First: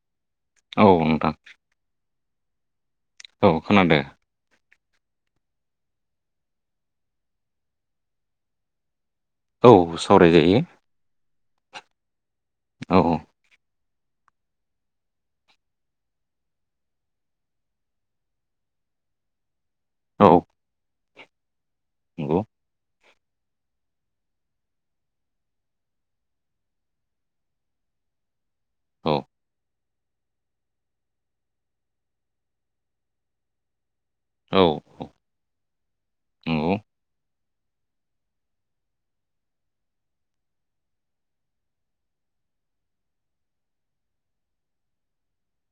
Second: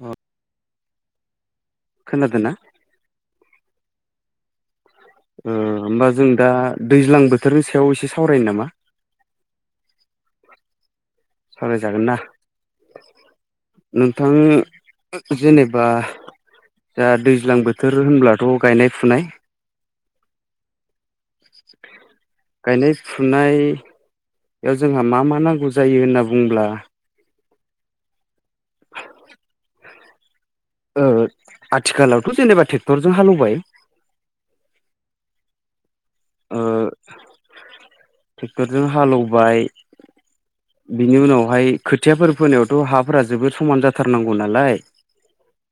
अ औ नोंथां। खोनादो ना? औ खोनादो। उम होमबा जों दा दैज्लां बोथोरनि सायाव एसे सावरायनो नामा? औ सावरायजायो। सावराय जागोनना? औ-औ। नोंथां जेनेबा दा दैज्लां बोथोर होनब्लाथ' गायनाय -फुनाय। औ नंगौ। गायनाय फुनायाव जोंहा मा -मा नांगौ जायो होनना बुंब्ला औ। औ आथिखालावथ' जेनेबा ट्रेक्टरजों हाल एवबाय। औ औ ओ नंगौ। ट्रेक्टरजों हालेवबाय बिनि उनावहाय खोथियाफोर फोनायावथ' हाफोरा जोबोद समान जाथारनांगौ नालाय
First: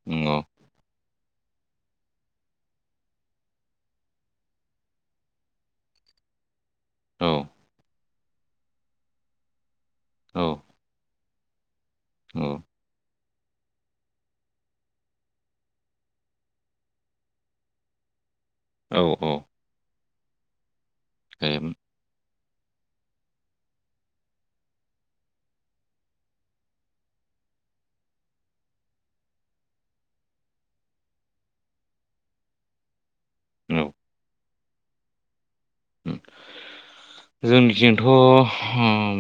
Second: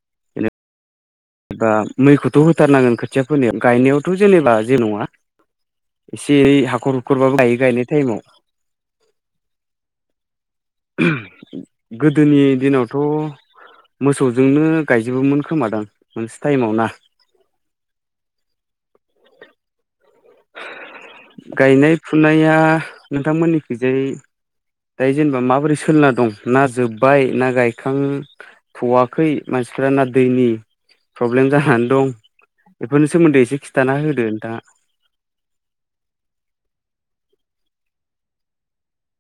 नंगौ। एबा मैखौथ' होथारनांगोन खोथिया फोनायाव गायनायावथ' जेनेबा जेबो नङा। एसेयै हाखर औ हुखरबाबो गायो गायनाय टाइमाव। औ नंगौ गोदोनि दिनावथ' मोसौजोंनो गायजोबोमोन खोमादां मोनसे टाइमाव ना? [inaudible] औ- औ। जायो गायनाय -फुनाया नोंथांमोननिखिजाय दायो जेनेबा माबोरै सोलिना दं ना जोब्बाय ना गायखांथ'वाखै मा सिफोरा ना दैनि प्रब्लेम जानानै दं बेफोरनि सोमोन्दै एसे खिन्थाना होदो नोंथाङा। औ [inaudible] जोंनिथिंथ'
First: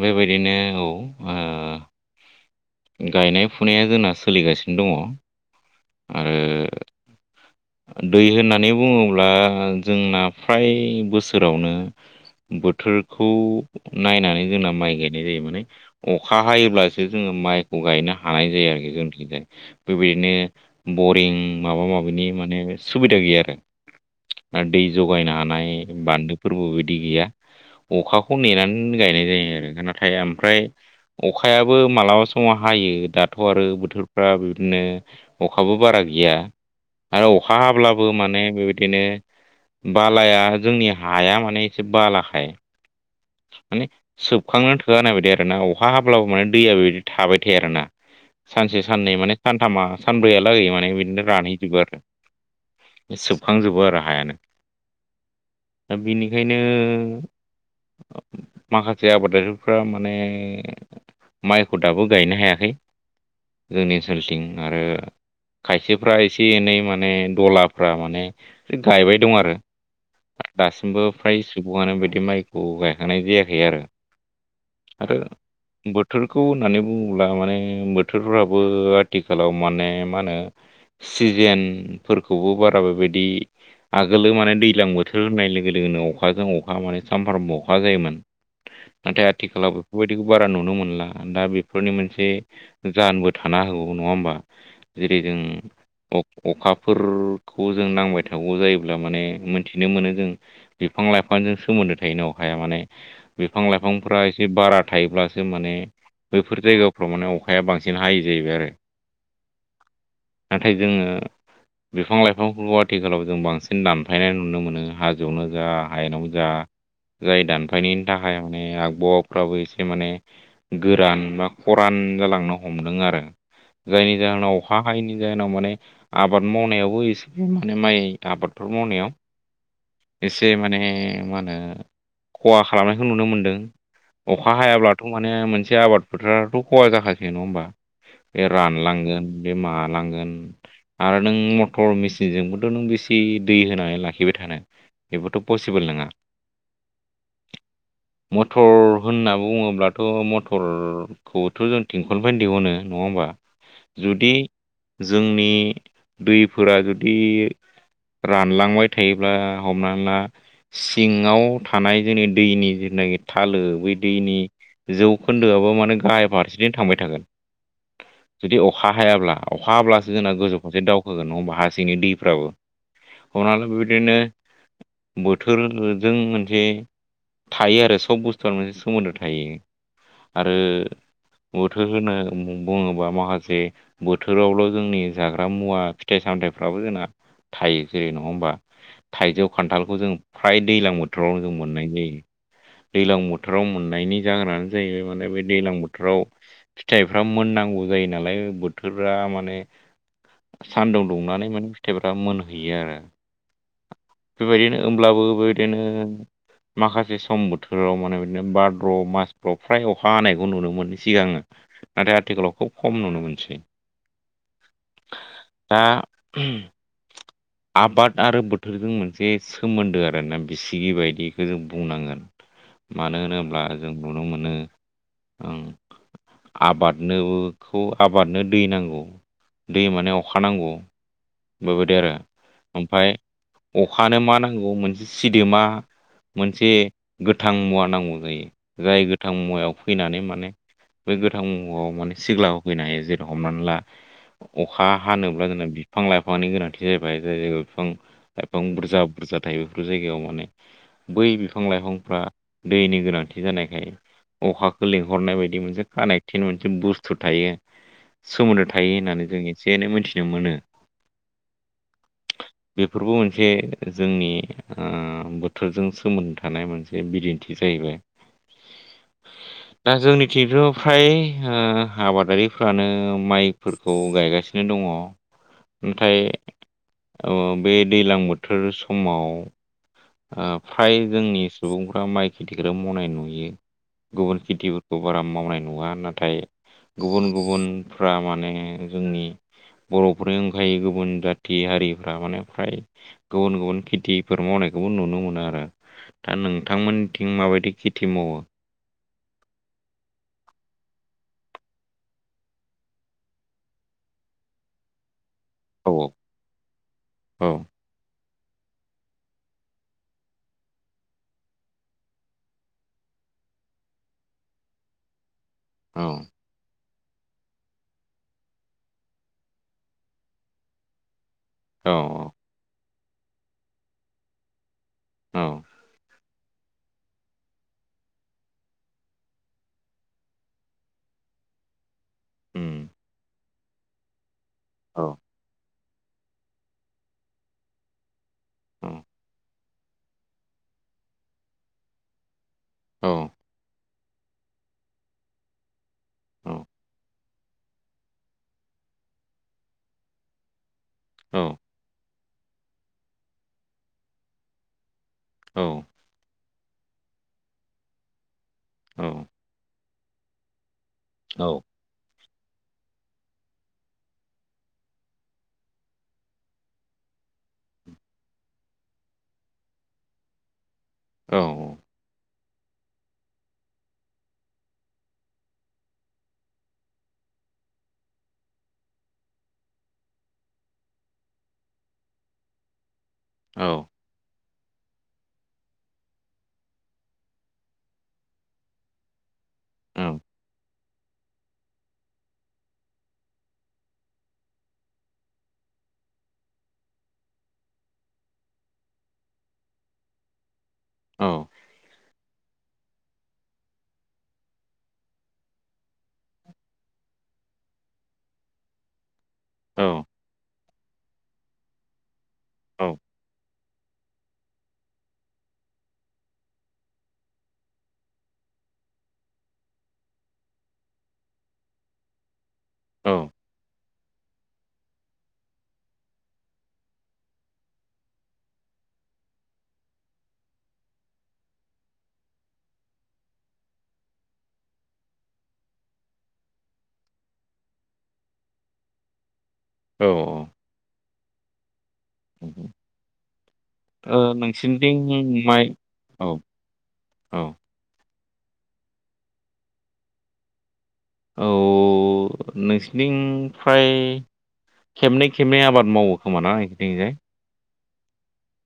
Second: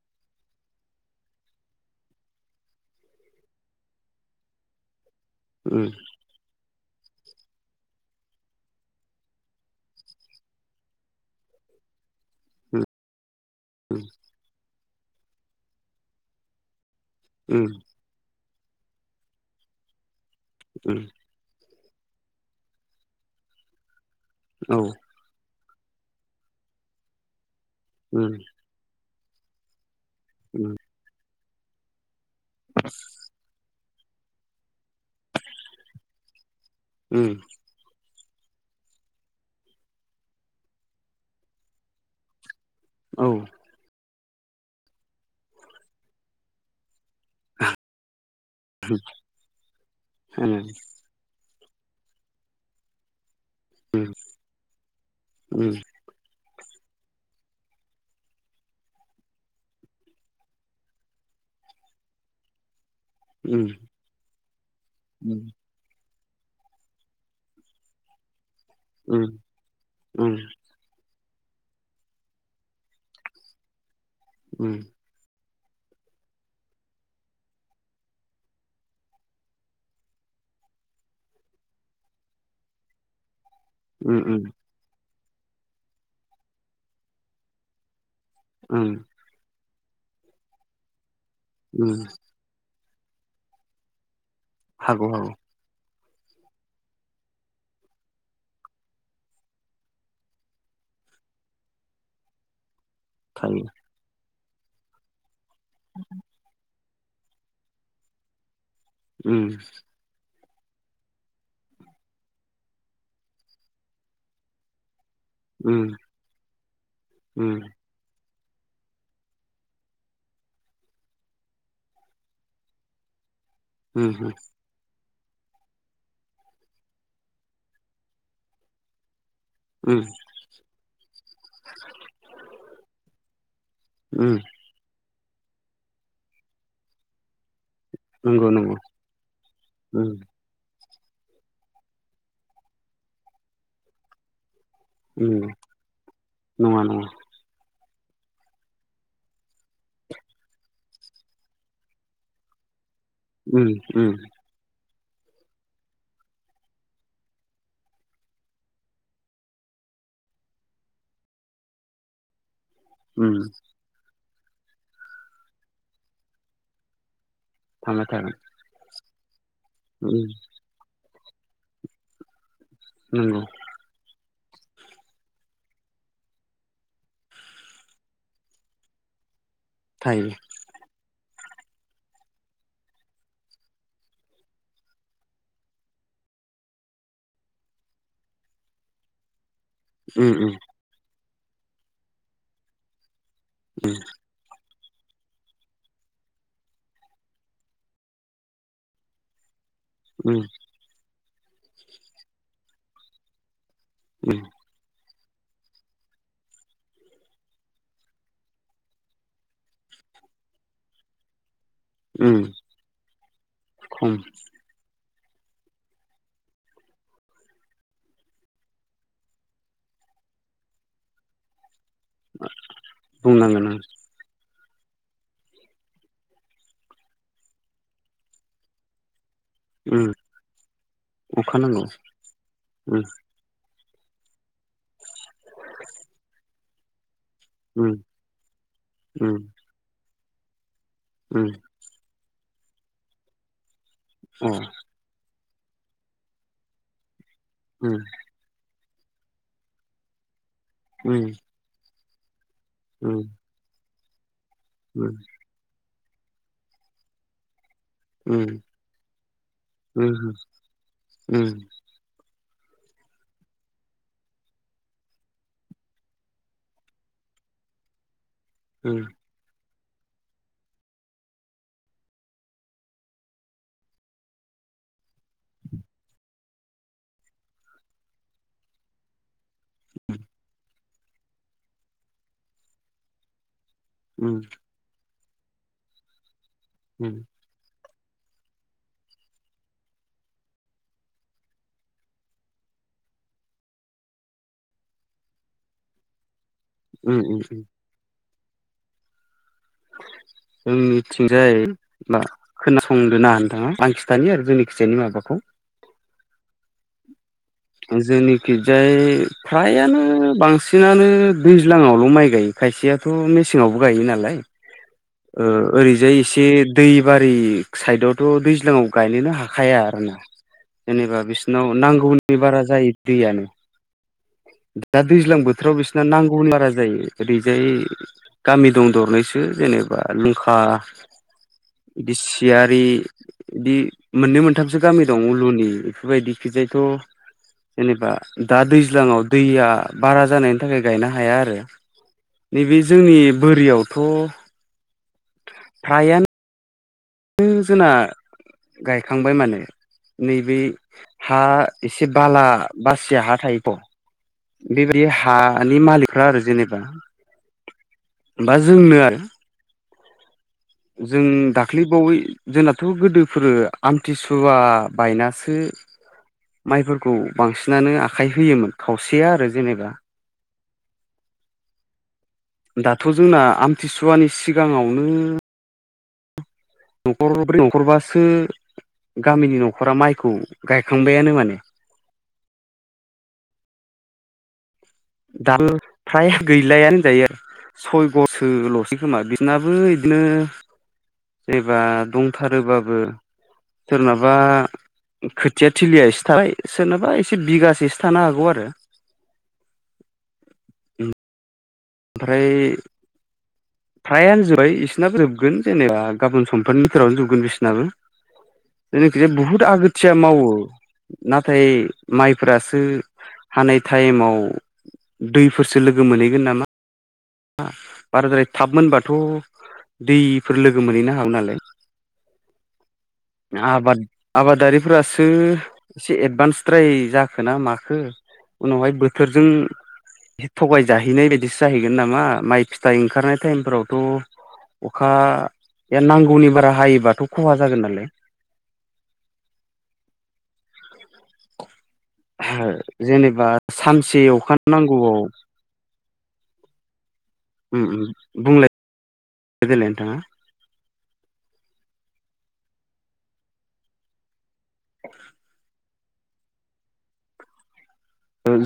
बेबायदिनो औ ओ गायनाय -फुनाया जोंना सोलिगासिनो दङ। उम आरो दै होननानै बुङोब्ला जोंना फ्राय बोसोरावनो बोथोरखौ नायनानै जोंना माइ गायनाय जायो माने अखा हायोब्ला सो जोङो उम माइखौ गायनो हानाय जायो आरोखि जोंनिथिंजाय बेबायदिनो उम बरिं माबा- माबिनि माने सुबिदा गैया आरो उम औ दै जगायनो हानाय बान्दोफोरबो दै गैया उम अखाखौ नेनानै गायनाय जायो। आरो नाथाय ओमफ्राय उम अखायाबो मालाबा समाव हायो दाथ' आरो बोथोर फ्रा बिदिनो अखाबो बारा गैया उम आरो अखा हाब्ला बो माने बेबायदिनो बालाया जोंनि हाया माने एसे बालाखाय औ माने सोबखांनो थोआ होननाय बायदि आरोना अखा हाब्लाबो माने दैया बेबायदि थाबाय थाया आरोना सानसे साननै माने सानथामा उम सानब्रैयालागै माने बिदिनो रानै जोबो आरो सेबखांजोबो आरो हायानो दा बेनि बेखायनो माखासे आबादारिफ्रा माने माइखौ दाबो गायनो हायाखै उम जोंनि ओनसोलथिं आरो खायसे फ्रा एसे एनै माने दलाफ्रा माने उम गायबाय दं आरो उम दासिमबो फ्राय सुबुङानो बिदि माइखौ गायखांनाय जायाखै आरो आरो बोथोरखौ होननानै बुङोब्ला माने बोथोरफ्राबो आथि खालाव माने मा होनो सिजेनफोरखौबो बारा बेबायदि उम आगोलोाव माने दैज्लां बोथोर होननाय लोगो लोगोनो अखाजों अखा माने सानफ्रामबो अखा जायोमोन। उम नाथाय आथिखालाव बेफोरबायदिखौ बारा नुनो मोनला दा बेफोरनि उम मोनसे जाहोनबो थानो हागौ नङा होमबा हागौ जेरै हागौ जों अखाफोरखौ जों नांबाय थागौ जायोब्ला माने मोनथिनो मोनो जों बिफां लाइफांजों सोमोन्दो थायनो अखाया माने बिफां थायो लाइफांफ्रा जि बारा थायोब्लासो माने बैफोर जायगाफ्राव माने अखाया बांसिन हायो जाहैबाय आरो ओम नाथाय जोङो बिफां लाइफांफोरखौ आथिखालाव जों बांसिन दानफायनाय नुनो मोनो हाजो जौनो जा उम हायेनावनो जा जाय उम दानफायनायनि थाखाय माने आबहावाफ्राबो एसे माने गोरान बा खरान जालांनो हमदों आरो जायनि उम जाहोनाव अखा हायैनि जाहोनाव माने आबाद मावनायावबो एसे माने माइ आबादफोर मावनायाव उम एसे माने मा होनो खहा खालामनायखौ नुनो मोनदों उम अखा हायाब्लाथ माने मोनसे आबाद फोथाराथ खहा जाखासै नङा होमबा बे नंगौ नंगौ रानलांगोन बे उम मालांगोन आरो नों मटर मेसिनजोंबोथ नों बेसे दै होनानै लाखिबाय थानो बेबोथ उम पसिबोल नङा नङा नङा मटर होनना बुङोब्लाथ मटरखौथ जों थिंखलनिफ्राय दिहुनो नङा होनबा उम उम जुदि जोंनि दैफोरा जुदि रानलांबाय थायोब्ला हमना ला सिङाव थानाय जोंनि दैनि जनाखि उम थालो बै दैनि जौखोन्दोआबो माने गाहाय फारसेथिनो थांबाय थागोन थामा थाम जुदि [unintelligible] अखा हायाब्ला अखा हाब्लासो जोंना गोजौ फारसे दावखोगोन नङा होमबा हा सिंनि दैफ्राबो नंगौ हनानानै बेबायदिनो बोथोरजों मोनसे थायो आरो सब बुस्थुआ मोनसे सोमोन्दो थायो थायो आरो बोथोर होनो बुङोबा माखासे बोथोरावल जोंनि जाग्रा मुवा फिथाइ सामथायाइफ्राबो जोंना थायो जेरै नङा होमबा थाइजौ खान्थालखौ जों उम उम फ्राय दैज्लां बोथोरावनो जों मोननाय जायो दैज्लां बोथो थोराव मोननायनि जाहोनानो जाहैबाय माने बे दैजलां बोथोराव फिथाइफ्रा मोननांगौ जायो नालाय बोथोरा माने ओम सानदुं दुंनानै माने फिथाइफ्रा मोनहैयो आरो उम बेबायदिनो होमब्लाबो बो बिदिनो माखासे सम बोथोराव माने बिदिनो भाद्र मासफ्राव फ्राय अखा हानायखौ नुनो मोनो सिगांङो नाथाय उम आथिखालाव खुब खम नुनो मोनसै खम दा आबाद आरो बोथोरजों मोनसे सोमोन्दो आरोना बिसिगि बायदिखौ जों बुंनांगोन मानो होनोब्ला बुंनांगोन आं जों नुनो मोनो ओ आबादनोखौ आबादनो दै नांगौ दै उम माने अखा नांगौ अखा नांगौ बेबायदि आरो उम ओमफाय अखानो मा नांगौ मोनसे सिदोमा मोनसे गोथां मुवा उम नांगौ जायो जाय गोथां उम मुवायाव फैनानै माने बे गोथां उम मुवायाव माने सिग्लाब होफैनो हायो जेरै हमनानै ला अ अखा हानो ब्ला जोंना बिफां -लाइफांनि गोनांथि जाहैबाय जाय जायगायाव बिफां- उम लाइफां बुर जा बुरजा थायो बेफोर जायगायाव माने बै उम बिफां लाइफांफ्रा दैनि उम गोनांथि जानायखाय अखाखौ उम लिंहरनाय बायदि मोनसे कानेक्टिन मोनसे बुस्थु थायो उम सोमोन्दो थायो होननानै जों एसे एनै मोनथिनो मोनो। बेफोरबो मोनसे जोंनि ओ बोथोरजों सोमोन्दो थानाय मोनसे बिदिन्थि जाहैबाय। ओ दा जोंनिथिं फ्राय ओ आबादारिफ्रानो माइफोरखौ गायगासिनो दङ। नाथाय औ बे दैलां बोथोर समाव ओ फ्राय जोंनि सुबुंफ्रा माइ खिथिखौनो मावनाय नुयो गुबुन उम खिथिफोरखौ बारा मावनाय नुवा नाथाय गुबुन गुबुनफ्रा माने जोंनि बर'फोर ओंखायो गुबुन जाथि हारिफ्रा माने फ्राय गुबुन- गुबुन खिथिफोर मावनाय खौबो नुनो मोनो आरो दा उम नोंथांमोनथिं उम माबायदि खिथि मावो? [unintelligible] जोंनिथिंजाय [unintelligible] खोनासंदो ना नोंथाङा आं खिथानि आरो जोंनि खिजाय माबाखौ औ औ जोंनिखिजाय फ्रायानो बांसिनानो दैज्लाङावल' माइ गायो। खायसेयाथ' मेसेङावबो गायो नालाय ओ ओरैजाय औ एसे दैबारि साइदावथ' दैज्लाङाव गायनोनो हाखाया आरोना जेनेबा बिसोर नाव औ नांगौनि बारा जायो दैयानो दा दैज्लां औ बोथोराव बिसोरना नांगौ गुबुन बारा जायो ओरैजाय गामि दं दरनैसो जेनेबा लुंखा इदि सियारि उम इदि मोननै मोनथामसो औ गामि दं उलुनि बेफोरबायदिखिजायथ' जेनेबा दा दै औ ज्लाङाव दैया बारा जानायनि थाखाय गायनो हाया आरो नैबे औ जोंनि बोरियाव थ' फ्राया औ नो जोंना गायखांबाय माने नैबे हा औ एसे बाला बासिया हा थायोथ' बेबाय दि हानि औ मालिकफ्रा आरो जेनेबा बा जोंनो आरो जों औ दाख्लैबावै जोंनाथ' गोदोफोरो आमथिसुवा बायनासो माइफोरखौ बांसिनानो आखाइ होयोमोन खावसेया आरो जेनेबा। औ -औ दाथ' जोंना आमथिसुवानि सिगाङावनो न'खर ब्रै न'खरबासो गामिनि न'खरा माइखौ गायखांबायानो माने। औ दाल फ्राय गैलायानो जायो आरो सय गरसो ल'सै खोमा। नाबो इदिनो एबा दंथारोबाबो सोरनाबा खोथिया थिलिया एसे थाबाय सोरनोबा एसे बिगासेसो थानो हागौ आरो उम ओमफ्राय फ्रायानो जोबाय इसोरनाबो जोबगोन जेनेबा गाबोन समफोरनिभिट'रावनो जोबगोन बिसोरनाबो। [unintelligible] बि बुहुद आगोथिया मावो, नाथाय माइफ्रासो हानाय टाइमाव दैफोरसो लोगो मोनहैगोन नामा। बाराद्राय थाब मोनबाथ' दैफोर लोगो मोनहैनो हागौ नालाय। औ आबाद आबादारिफोरासो एसे एडभान्सद्राय जाखो ना माखो। उनावहाय बोथोरजों थगाय जाहैनाय बायदिसो जाहैगोन नामा माइ फिथाइ ओंखारनाय टाइमफोरावथ' अखाया नांगौनि बारा हायोबाथ' खहा जागोन नालाय औ औ। ओ जेनेबा सानसे अखा नांगौआव नोंसिनिथिं माइ औ औ उम उम बुंल [unintelligible] देलाय थाङा औ नोंसिनि फ्राय खेबनै खेबनै आबाद मावो खोमा ना बिथिंजाय।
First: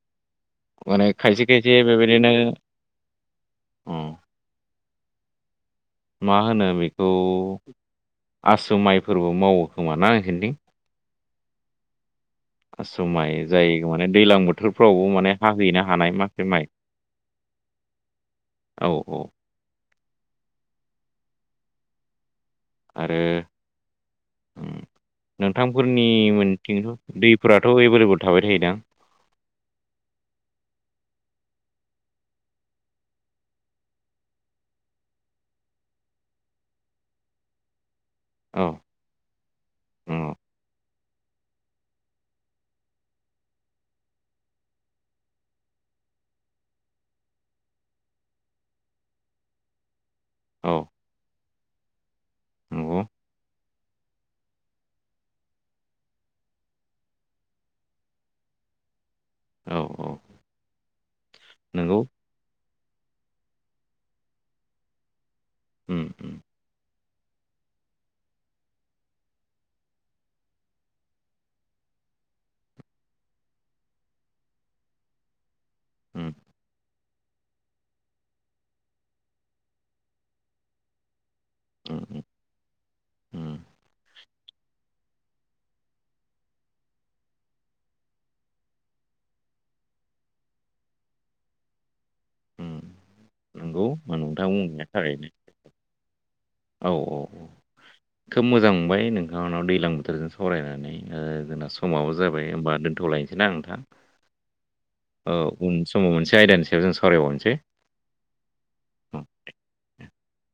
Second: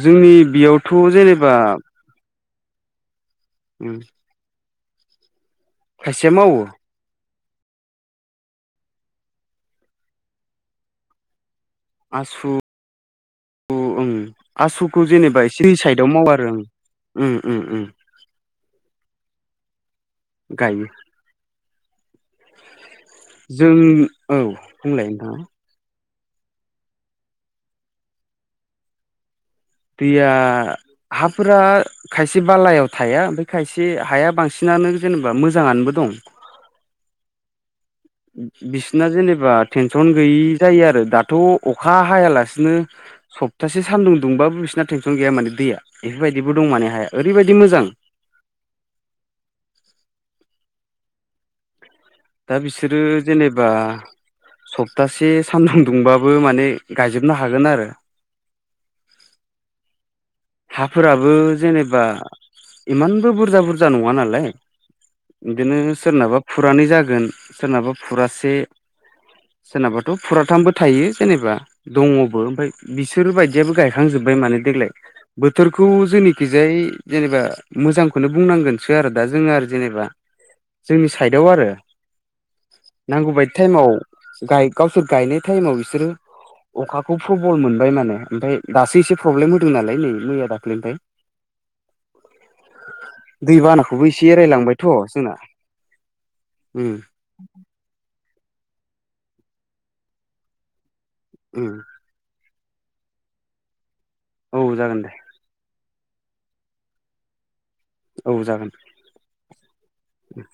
जोंनि बेयावथ' माने खायसे जेनेबा खायसे बेबायदिनो अ उम खायसेया मा मावो होनो बेखौ आसु माइफोरबो मावो खोमाना नोंसोरनि थिं। आसु माइ जाय माने ओं दैलां बोथोरफ्रावबो आसुखौ माने जेनेबा एसे हाहैनो हानाय साइदाव मावा माखासे आरो आं। माइ उम उम उम। औ औ गायो। आरो जों औ बुंलाय नोंथाङा। आंनि मोनथिनायावथ' दैफोराथ' एभेलेबेल थाबाय थायोदां। दैया हाफोरा खायसे बालायाव थाया ओमफ्राय खायसे हाया बांसिनानो जेनेबा मोजाङानोबो दं। औ बिसिना जेनेबा टेनसन औ गैयि जायो आरो दा। थ' अखा हायालासिनो सप्तासे सान्दुं दुंबाबो बिसिना टेनसन गैया माने दैया। बेफोरबाय दिबो दं मने हाया। ओरैबायदि मोजां औ दा बिसोरो नंगौ जेनेबा सप्तासे सानदाम दुंबाबो माने गायजोबनो हागोन आरो। [unintelligible] औ औ हाफोराबो नंगौ जेनेबा इमानबो बुरजा बुरजा नङा नालाय। बिदिनो उम उम सोरनाबा फुरानै जागोन सोरनाबा फुरासे सोरनाबाथ' फुराथामबो थायो जेनेबा दङबो ओमफ्राय बिसोर बायदियाबो गायखांजो बाय माने देग्लाय बोथोरखौ उम जोंनिखिजाय जेनेबा मोजांखौनो बुंनांगोनसो आरो दा जोङो आरो जेनेबा। जोंनि साइदआव आरो उम नांगौबायायदि उम टाइमाव गाय गावसोर गायनाय टाइमाव बिसोरो अखाखौ प्रबल मोनबाय माने ओमफ्राय दासो एसे प्रब्लेम होदों नालाय नै मैया दाखलिनिफ्राय उम नंगौ दैबानाखौबो एसे नोंथां एरायलांबायथ' बुंनाया थारैनो जोंना। औ उम औ खोब मोजां मोनबाय नोंथांनाव दैज्लां बोथोरजों सावरायनानै। ओ उम जोंना समाबो जाबाय होनोमबा दोन्थ'लायनोसै ना नोंथां। औ जागोन दे औ उन समाव मोनसे आयदानिसायाव जों सावरायबावनोसै। औ जागोन। औ उम